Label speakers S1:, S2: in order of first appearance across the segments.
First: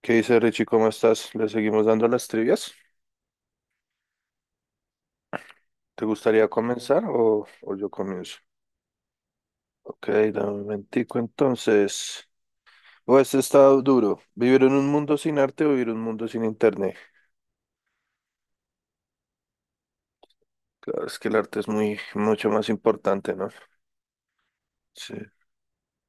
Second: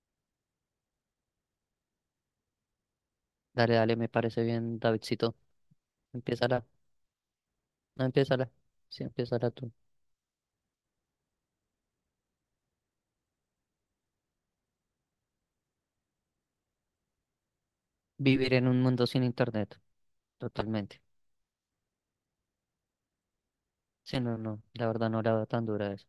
S1: ¿Qué dice Richie? ¿Cómo estás? ¿Le seguimos dando las trivias?
S2: Dale, dale, me parece bien, Davidcito.
S1: ¿Te gustaría
S2: Empiézala,
S1: comenzar o yo
S2: no,
S1: comienzo?
S2: empiézala. Sí, empiézala tú.
S1: Ok, dame un momentico entonces. O este está duro. ¿Vivir en un mundo sin arte o vivir en un mundo sin internet?
S2: Vivir en un mundo sin internet, totalmente.
S1: Claro, es que el arte es mucho más importante, ¿no?
S2: Sí, no, no, la verdad
S1: Sí.
S2: no la veo tan dura eso.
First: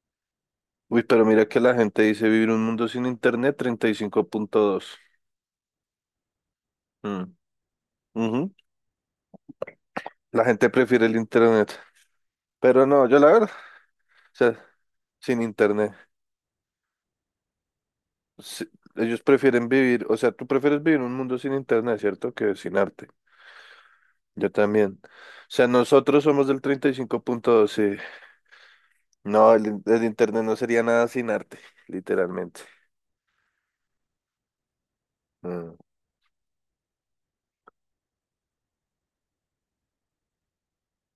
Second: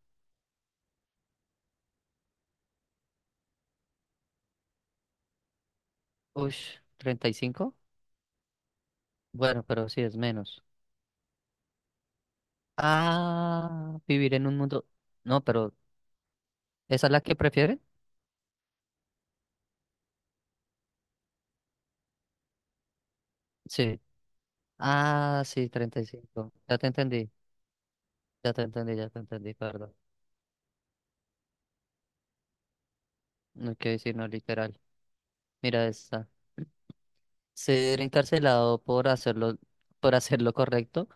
S1: Uy, pero mira que la gente dice vivir un mundo sin internet, 35.2.
S2: Ush, ¿treinta y
S1: Mm.
S2: cinco
S1: Ujú.
S2: Bueno, pero sí es
S1: La
S2: menos.
S1: gente prefiere el internet. Pero no, yo la verdad,
S2: Ah, vivir
S1: o
S2: en un
S1: sea,
S2: mundo...
S1: sin
S2: No, pero
S1: internet.
S2: ¿esa es la que prefieren?
S1: Sí, ellos prefieren vivir, o sea, tú prefieres vivir en un mundo sin internet, ¿cierto? Que sin arte.
S2: Sí.
S1: Yo también. O
S2: Ah,
S1: sea,
S2: sí, treinta y
S1: nosotros somos
S2: cinco
S1: del
S2: Ya te entendí,
S1: 35.2, sí.
S2: ya te entendí, ya te
S1: No,
S2: entendí, perdón.
S1: el internet no sería nada sin arte, literalmente.
S2: No quiero decir no literal.
S1: Mm.
S2: Mira esta. Ser encarcelado por hacer lo correcto,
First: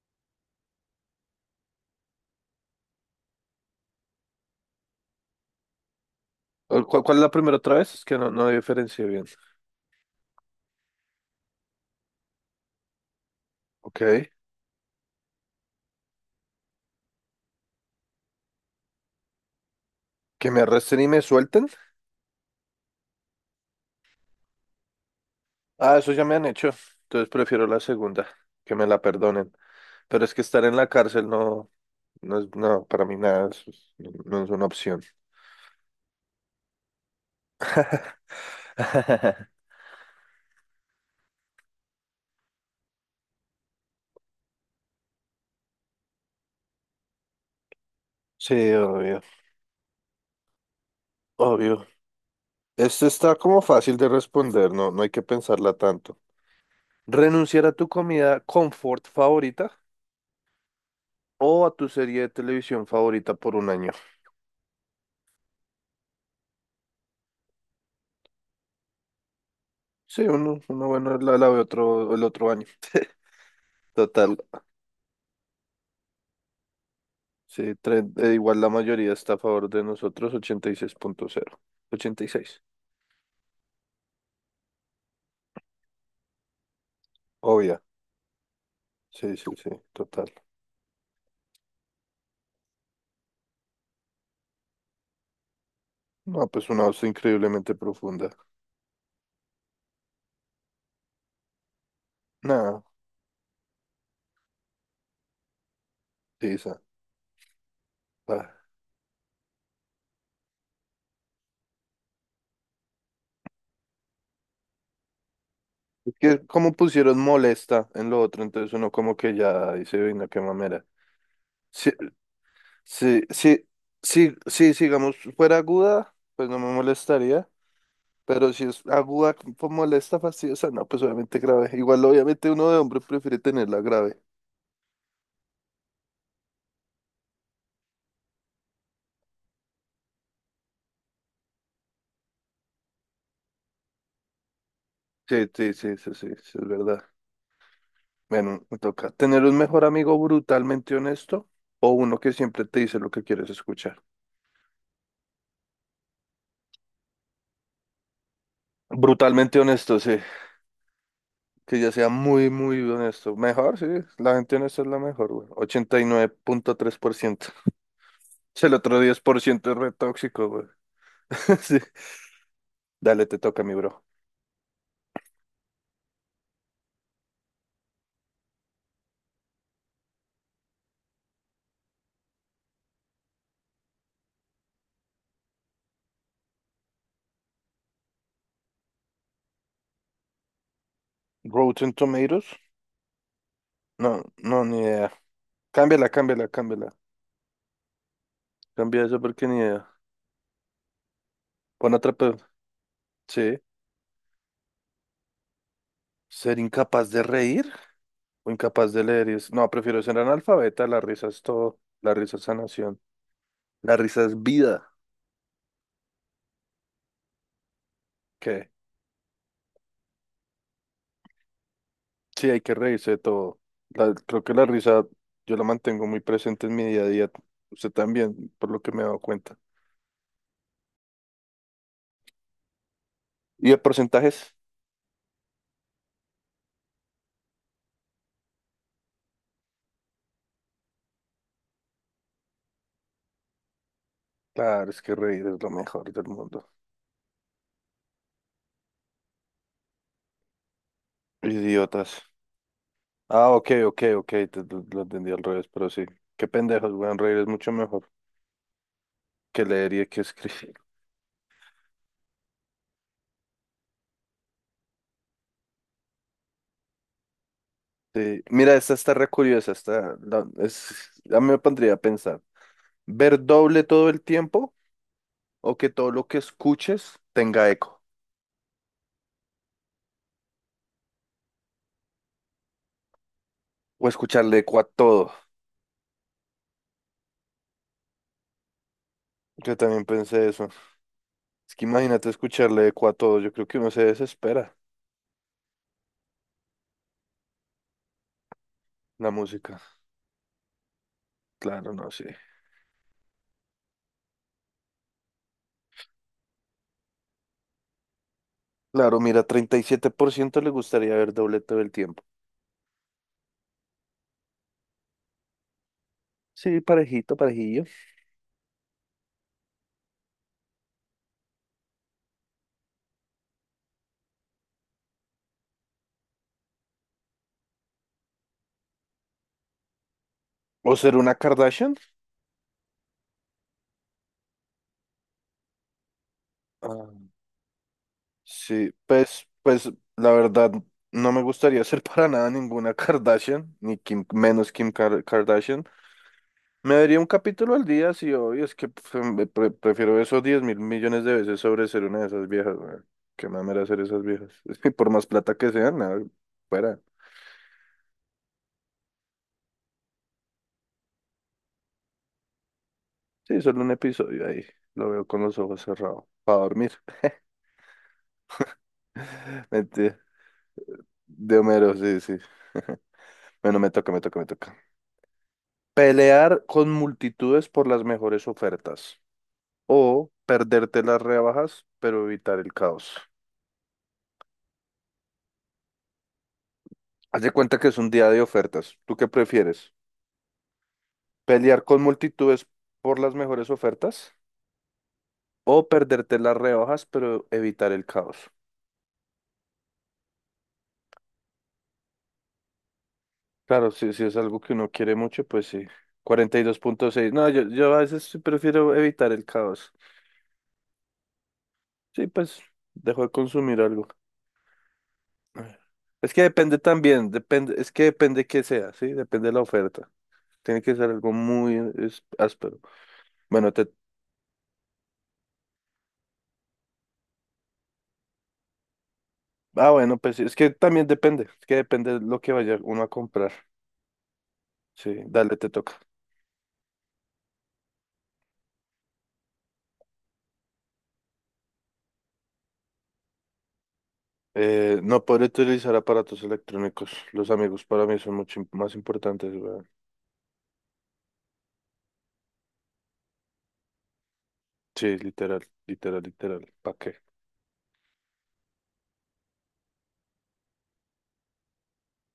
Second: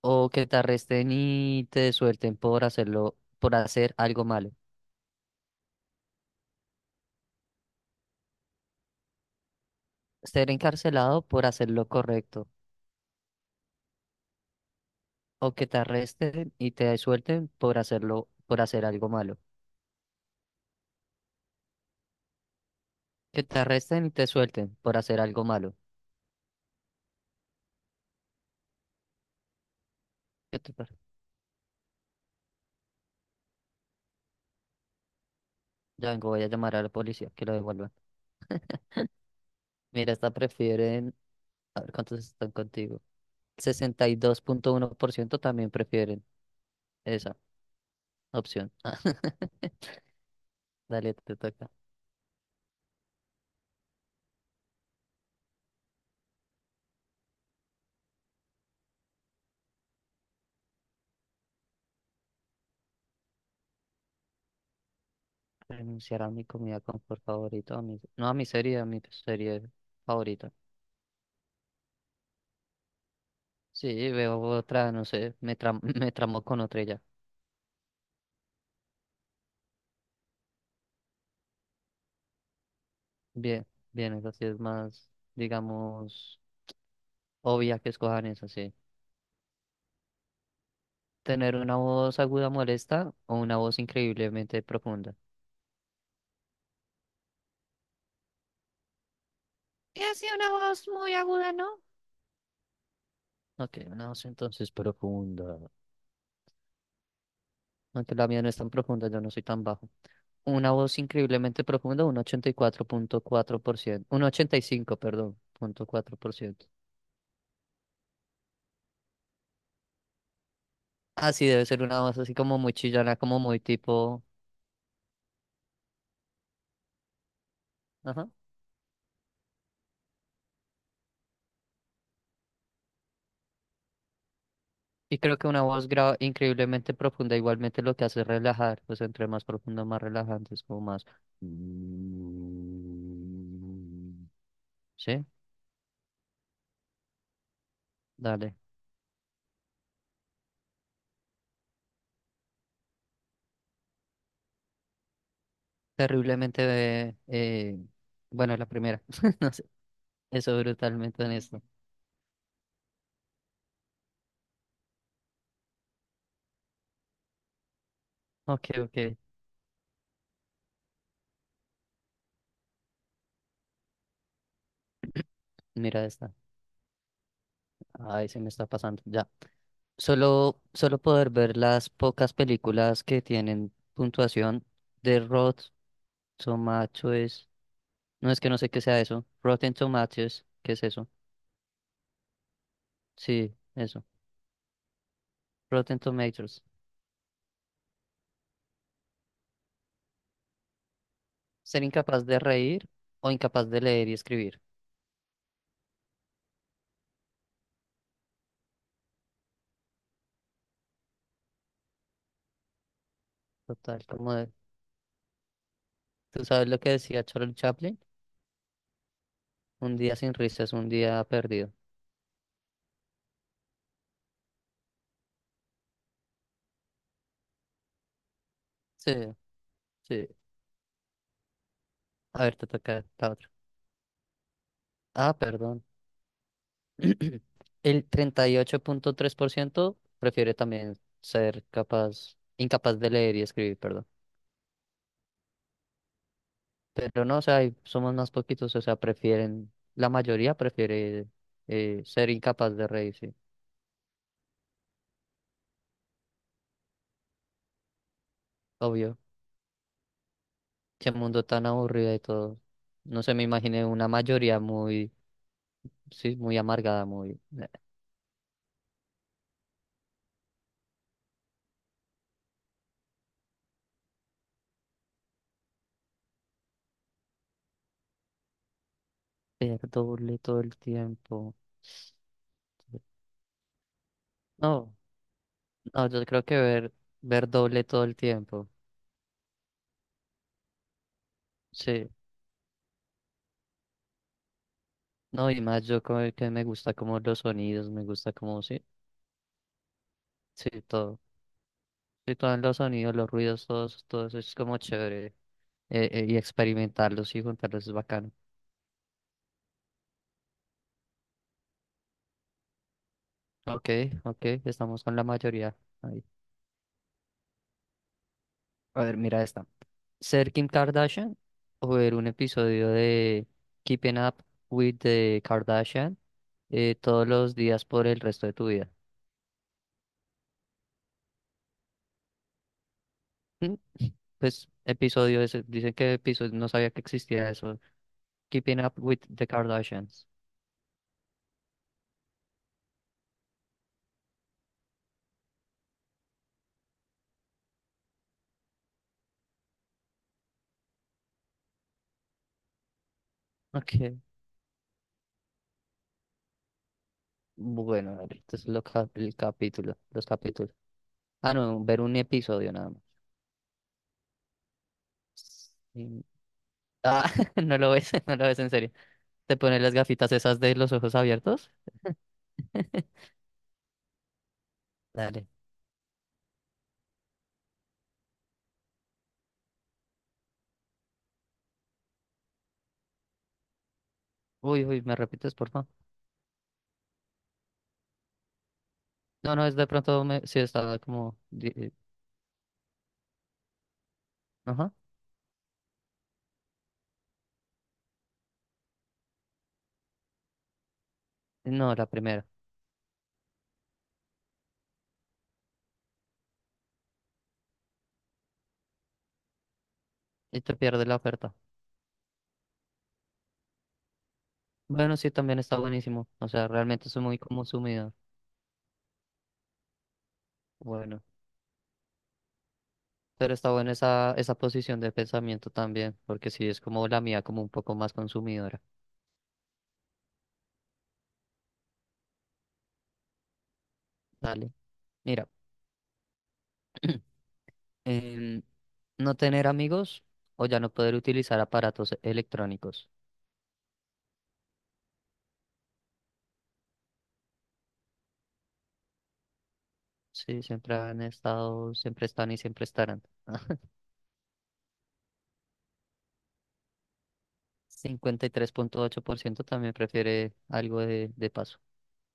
S2: o que te arresten y te suelten por hacer algo malo.
S1: ¿Cuál es la primera otra vez? Es que no diferencié bien.
S2: Ser encarcelado por hacer lo correcto,
S1: Ok.
S2: o que te arresten y te suelten por hacer algo malo.
S1: ¿Que me arresten y me suelten?
S2: Que te arresten y te suelten por hacer algo malo.
S1: Ah, eso ya me han hecho. Entonces prefiero la segunda, que me la perdonen. Pero es que
S2: ¿Qué
S1: estar
S2: te
S1: en la
S2: parece?
S1: cárcel no, no es, no, para mí nada, no es una opción.
S2: Ya vengo, voy a llamar a la policía, que lo devuelvan. Mira, esta prefieren, a ver cuántos están contigo. 62,1% también prefieren esa opción.
S1: Sí, obvio,
S2: Dale, te toca.
S1: obvio. Esto está como fácil de responder, no, no hay que pensarla tanto. ¿Renunciar a tu comida confort favorita o a tu serie de televisión favorita por un año?
S2: Renunciar a mi comida confort favorita, no a mi serie
S1: Sí,
S2: favorita.
S1: uno bueno, la ve otro, el otro año.
S2: Sí,
S1: Total,
S2: veo otra, no sé, me tramó con otra y ya.
S1: sí, igual la mayoría está a favor de nosotros, 86,0, 86.
S2: Bien, bien, es sí es más, digamos, obvia
S1: Obvia,
S2: que escojan eso, sí.
S1: sí, sí, sí, total.
S2: Tener una voz aguda molesta o una voz increíblemente profunda.
S1: No, pues una voz increíblemente profunda.
S2: Y así una voz muy aguda, ¿no?
S1: Nada,
S2: Ok, una voz entonces profunda.
S1: sí, esa.
S2: Aunque la mía no es tan
S1: Ah.
S2: profunda, yo no soy tan bajo. Una voz increíblemente profunda, un 84 4,4%, un 85, perdón, punto
S1: Es
S2: cuatro por
S1: que
S2: ciento.
S1: como pusieron molesta en lo otro, entonces uno como que ya dice, venga, qué mamera.
S2: Ah, sí, debe ser
S1: Sí,
S2: una voz así como muy chillona,
S1: sí,
S2: como muy
S1: sí,
S2: tipo...
S1: sí, sí, si digamos, fuera aguda, pues no me molestaría,
S2: Ajá.
S1: pero si es aguda, pues molesta, fastidiosa, no, pues obviamente grave. Igual, obviamente, uno de hombre prefiere tenerla grave.
S2: Y creo que una voz increíblemente profunda igualmente lo que hace es relajar, pues entre más profundo, más relajante, es como más... Sí,
S1: Sí, sí, sí, sí, sí, sí, es verdad.
S2: dale.
S1: Bueno, me toca tener un mejor amigo brutalmente honesto o uno que siempre te dice lo que quieres escuchar.
S2: Terriblemente... bueno, la primera, no
S1: Brutalmente
S2: sé,
S1: honesto, sí,
S2: eso brutalmente honesto.
S1: que ya sea muy, muy honesto. Mejor, sí, la gente honesta es la mejor, güey. 89.3%.
S2: Ok,
S1: El otro
S2: ok,
S1: 10% es re tóxico, güey. Dale, te toca, mi bro.
S2: mira esta. Ay, se me está pasando, ya. Solo poder ver las pocas películas que tienen puntuación de Rotten Tomatoes. No es que no sé qué sea eso. Rotten Tomatoes, ¿qué es eso?
S1: Rotten Tomatoes.
S2: Sí, eso.
S1: No, no, ni idea.
S2: Rotten
S1: Cámbiala, cámbiala,
S2: Tomatoes.
S1: cámbiala. Cambia eso porque ni idea.
S2: Ser
S1: Pon otra.
S2: incapaz de reír o
S1: Sí.
S2: incapaz de leer y escribir.
S1: Ser incapaz de reír o incapaz de leer. No, prefiero ser analfabeta. La risa es todo. La risa es sanación. La
S2: Total,
S1: risa
S2: como
S1: es
S2: de-
S1: vida.
S2: ¿Tú sabes lo que decía Charles Chaplin?
S1: ¿Qué?
S2: Un día sin risas, un día perdido.
S1: Sí, hay que reírse de todo. Creo que la risa yo la mantengo muy presente en mi día a día. Usted también, por lo que me he
S2: Sí,
S1: dado cuenta.
S2: sí. A ver, te toca la otra.
S1: ¿Y de porcentajes?
S2: Ah, perdón. El 38,3% prefiere también incapaz de leer y escribir, perdón.
S1: Claro, es que reír es lo mejor del mundo.
S2: Pero no, o sea, hay- somos más poquitos, o sea, la mayoría prefiere
S1: Idiotas.
S2: ser incapaz de reírse,
S1: Ah, ok, ok, ok, lo entendí al revés, pero sí. Qué pendejos, weón, reír es mucho mejor
S2: obvio.
S1: que leer y que escribir.
S2: Qué mundo tan aburrido y todo. No sé, me imaginé una mayoría muy, sí, muy amargada, muy...
S1: Sí. Mira, esta está re curiosa, esta es, a mí me pondría a pensar. ¿Ver doble todo el tiempo o que todo lo que escuches tenga eco?
S2: ver doble todo el tiempo.
S1: O escucharle eco a
S2: No,
S1: todo.
S2: no, yo creo que ver doble todo el tiempo.
S1: Yo también pensé eso. Es que
S2: Sí.
S1: imagínate escucharle eco a todo, yo creo que uno se desespera.
S2: No, y más yo como que me gusta como los sonidos, me gusta como, sí,
S1: La música,
S2: sí, todo.
S1: claro, no
S2: Sí,
S1: sé.
S2: todos los sonidos, los ruidos, todos, todo eso es como chévere. Y experimentarlos y juntarlos es bacano.
S1: Claro, mira, 37% le gustaría ver doble todo el tiempo.
S2: Ok, ok, estamos con la mayoría. Ahí.
S1: Sí, parejito, parejillo.
S2: A ver, mira esta. ¿Ser Kim Kardashian o ver un episodio de Keeping Up with the Kardashian, todos los días por el resto de tu vida?
S1: ¿O ser una Kardashian?
S2: Mm, pues episodio ese, dicen que episodio, no sabía que
S1: Ah,
S2: existía eso. Keeping
S1: sí,
S2: Up with
S1: pues,
S2: the
S1: pues
S2: Kardashians.
S1: la verdad no me gustaría ser para nada ninguna Kardashian, ni Kim, menos Kim Kardashian. Me daría un capítulo al día, sí, hoy es que prefiero esos 10 mil millones de veces sobre ser una de esas viejas, weón. Qué mamera ser
S2: Ok,
S1: esas viejas. Es que por más plata que sean, nada, fuera.
S2: bueno, a ver, estos son los el capítulo, los capítulos. Ah, no, ver un episodio nada más.
S1: Sí, solo un episodio ahí. Lo veo con los ojos cerrados.
S2: Sí.
S1: Para dormir.
S2: Ah, no lo ves, no lo ves en serio. ¿Te pones las
S1: Mentira.
S2: gafitas esas de los ojos
S1: De
S2: abiertos?
S1: Homero, sí, sí. Bueno, me toca, me toca, me toca.
S2: Dale.
S1: Pelear con multitudes por las mejores ofertas o perderte las rebajas, pero evitar el caos.
S2: Uy, uy, ¿me repites, por favor?
S1: Haz de cuenta que es un día de ofertas. ¿Tú qué
S2: No, no, es de
S1: prefieres?
S2: pronto, me... sí, estaba como...
S1: ¿Pelear con multitudes por las mejores ofertas
S2: ajá.
S1: o perderte las rebajas, pero evitar el caos?
S2: No, la primera.
S1: Claro, si, si es algo que uno quiere mucho, pues sí. 42,6. No, yo a veces sí prefiero evitar el caos.
S2: Y te pierdes la oferta.
S1: Sí, pues dejo de consumir algo.
S2: Bueno, sí, también está buenísimo.
S1: Es que
S2: O sea,
S1: depende
S2: realmente soy
S1: también,
S2: muy como
S1: depende, es que
S2: sumido.
S1: depende qué sea, ¿sí? Depende de la oferta. Tiene que ser
S2: Bueno,
S1: algo muy áspero.
S2: pero está
S1: Bueno, te
S2: buena esa posición de pensamiento también, porque sí, es como la mía, como un poco más consumidora.
S1: ah, bueno, pues sí, es que también depende, es que depende de lo que vaya uno a comprar.
S2: Dale.
S1: Sí,
S2: Mira,
S1: dale, te toca.
S2: em, no tener amigos o ya no poder utilizar aparatos electrónicos.
S1: No podré utilizar aparatos electrónicos. Los amigos para mí son mucho más importantes, weón.
S2: Sí, siempre han estado, siempre están y siempre estarán.
S1: Sí, literal, literal, literal. ¿Para qué?
S2: 53,8% también prefiere algo de paso.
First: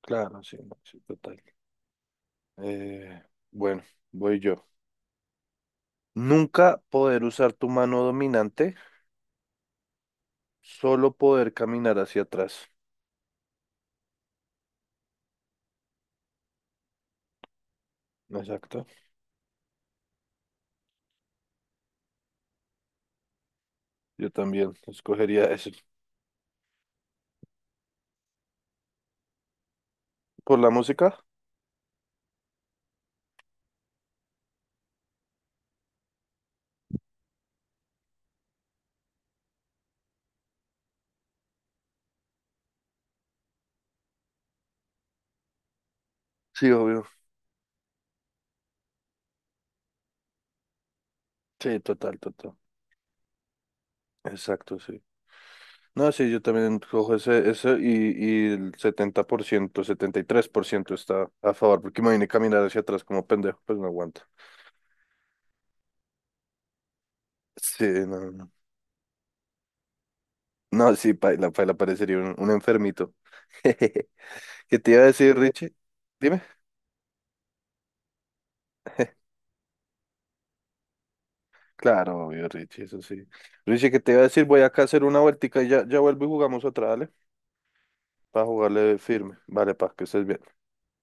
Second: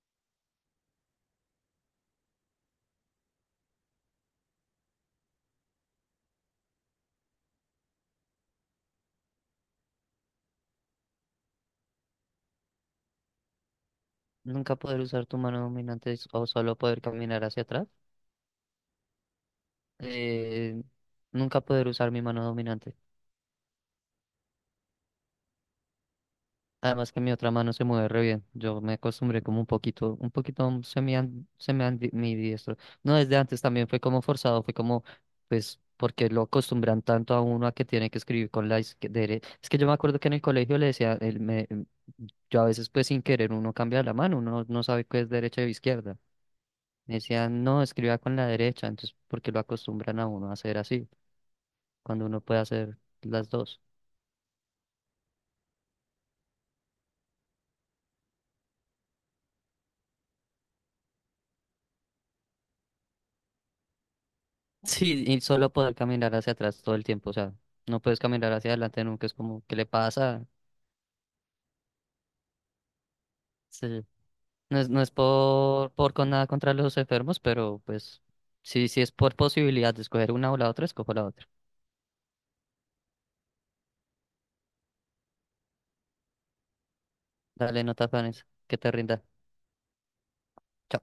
S1: Claro, sí, no, sí, total. Eh, bueno, voy yo. Nunca poder usar tu mano dominante, solo poder caminar hacia atrás.
S2: Nunca poder usar tu mano dominante o solo poder caminar hacia atrás.
S1: Exacto.
S2: Eh, nunca poder usar mi mano dominante.
S1: Yo también escogería eso.
S2: Además que mi otra mano se mueve re bien. Yo me acostumbré como un
S1: ¿Por la
S2: poquito
S1: música?
S2: se me han mi diestro. No, desde antes también fue como forzado, fue como, pues, porque lo acostumbran tanto a uno a que tiene que escribir con la izquierda. Es que yo me acuerdo que en el colegio le decía, yo a veces pues sin querer uno cambia la mano, uno no sabe qué es derecha o izquierda.
S1: Sí, obvio.
S2: Me decían, no, escriba con la derecha, entonces, porque lo acostumbran a uno a hacer así,
S1: Sí, total,
S2: cuando uno
S1: total.
S2: puede hacer las dos.
S1: Exacto, sí. No, sí, yo también cojo ese y el 70% 73% está a favor, porque imagínate caminar hacia atrás como pendejo, pues no aguanta.
S2: Sí, y solo poder caminar hacia atrás todo el tiempo, o sea,
S1: Sí,
S2: no puedes
S1: no, no.
S2: caminar hacia adelante nunca, es como, ¿qué le pasa?
S1: No, sí, paila, paila, parecería un enfermito.
S2: Sí.
S1: ¿Qué
S2: No es,
S1: te
S2: no
S1: iba a
S2: es
S1: decir, Richie?
S2: por con
S1: Dime.
S2: nada contra los enfermos, pero pues sí, sí es por posibilidad de escoger una o la otra, escojo la otra.
S1: Claro, obvio, Richie, eso sí. Richie, ¿qué te iba a decir? Voy acá a hacer una vueltica y ya, ya vuelvo y jugamos otra, ¿vale?
S2: Dale, no te
S1: Para
S2: afanes, que te
S1: jugarle
S2: rinda.
S1: firme. Vale, pa, que estés bien.
S2: Chao.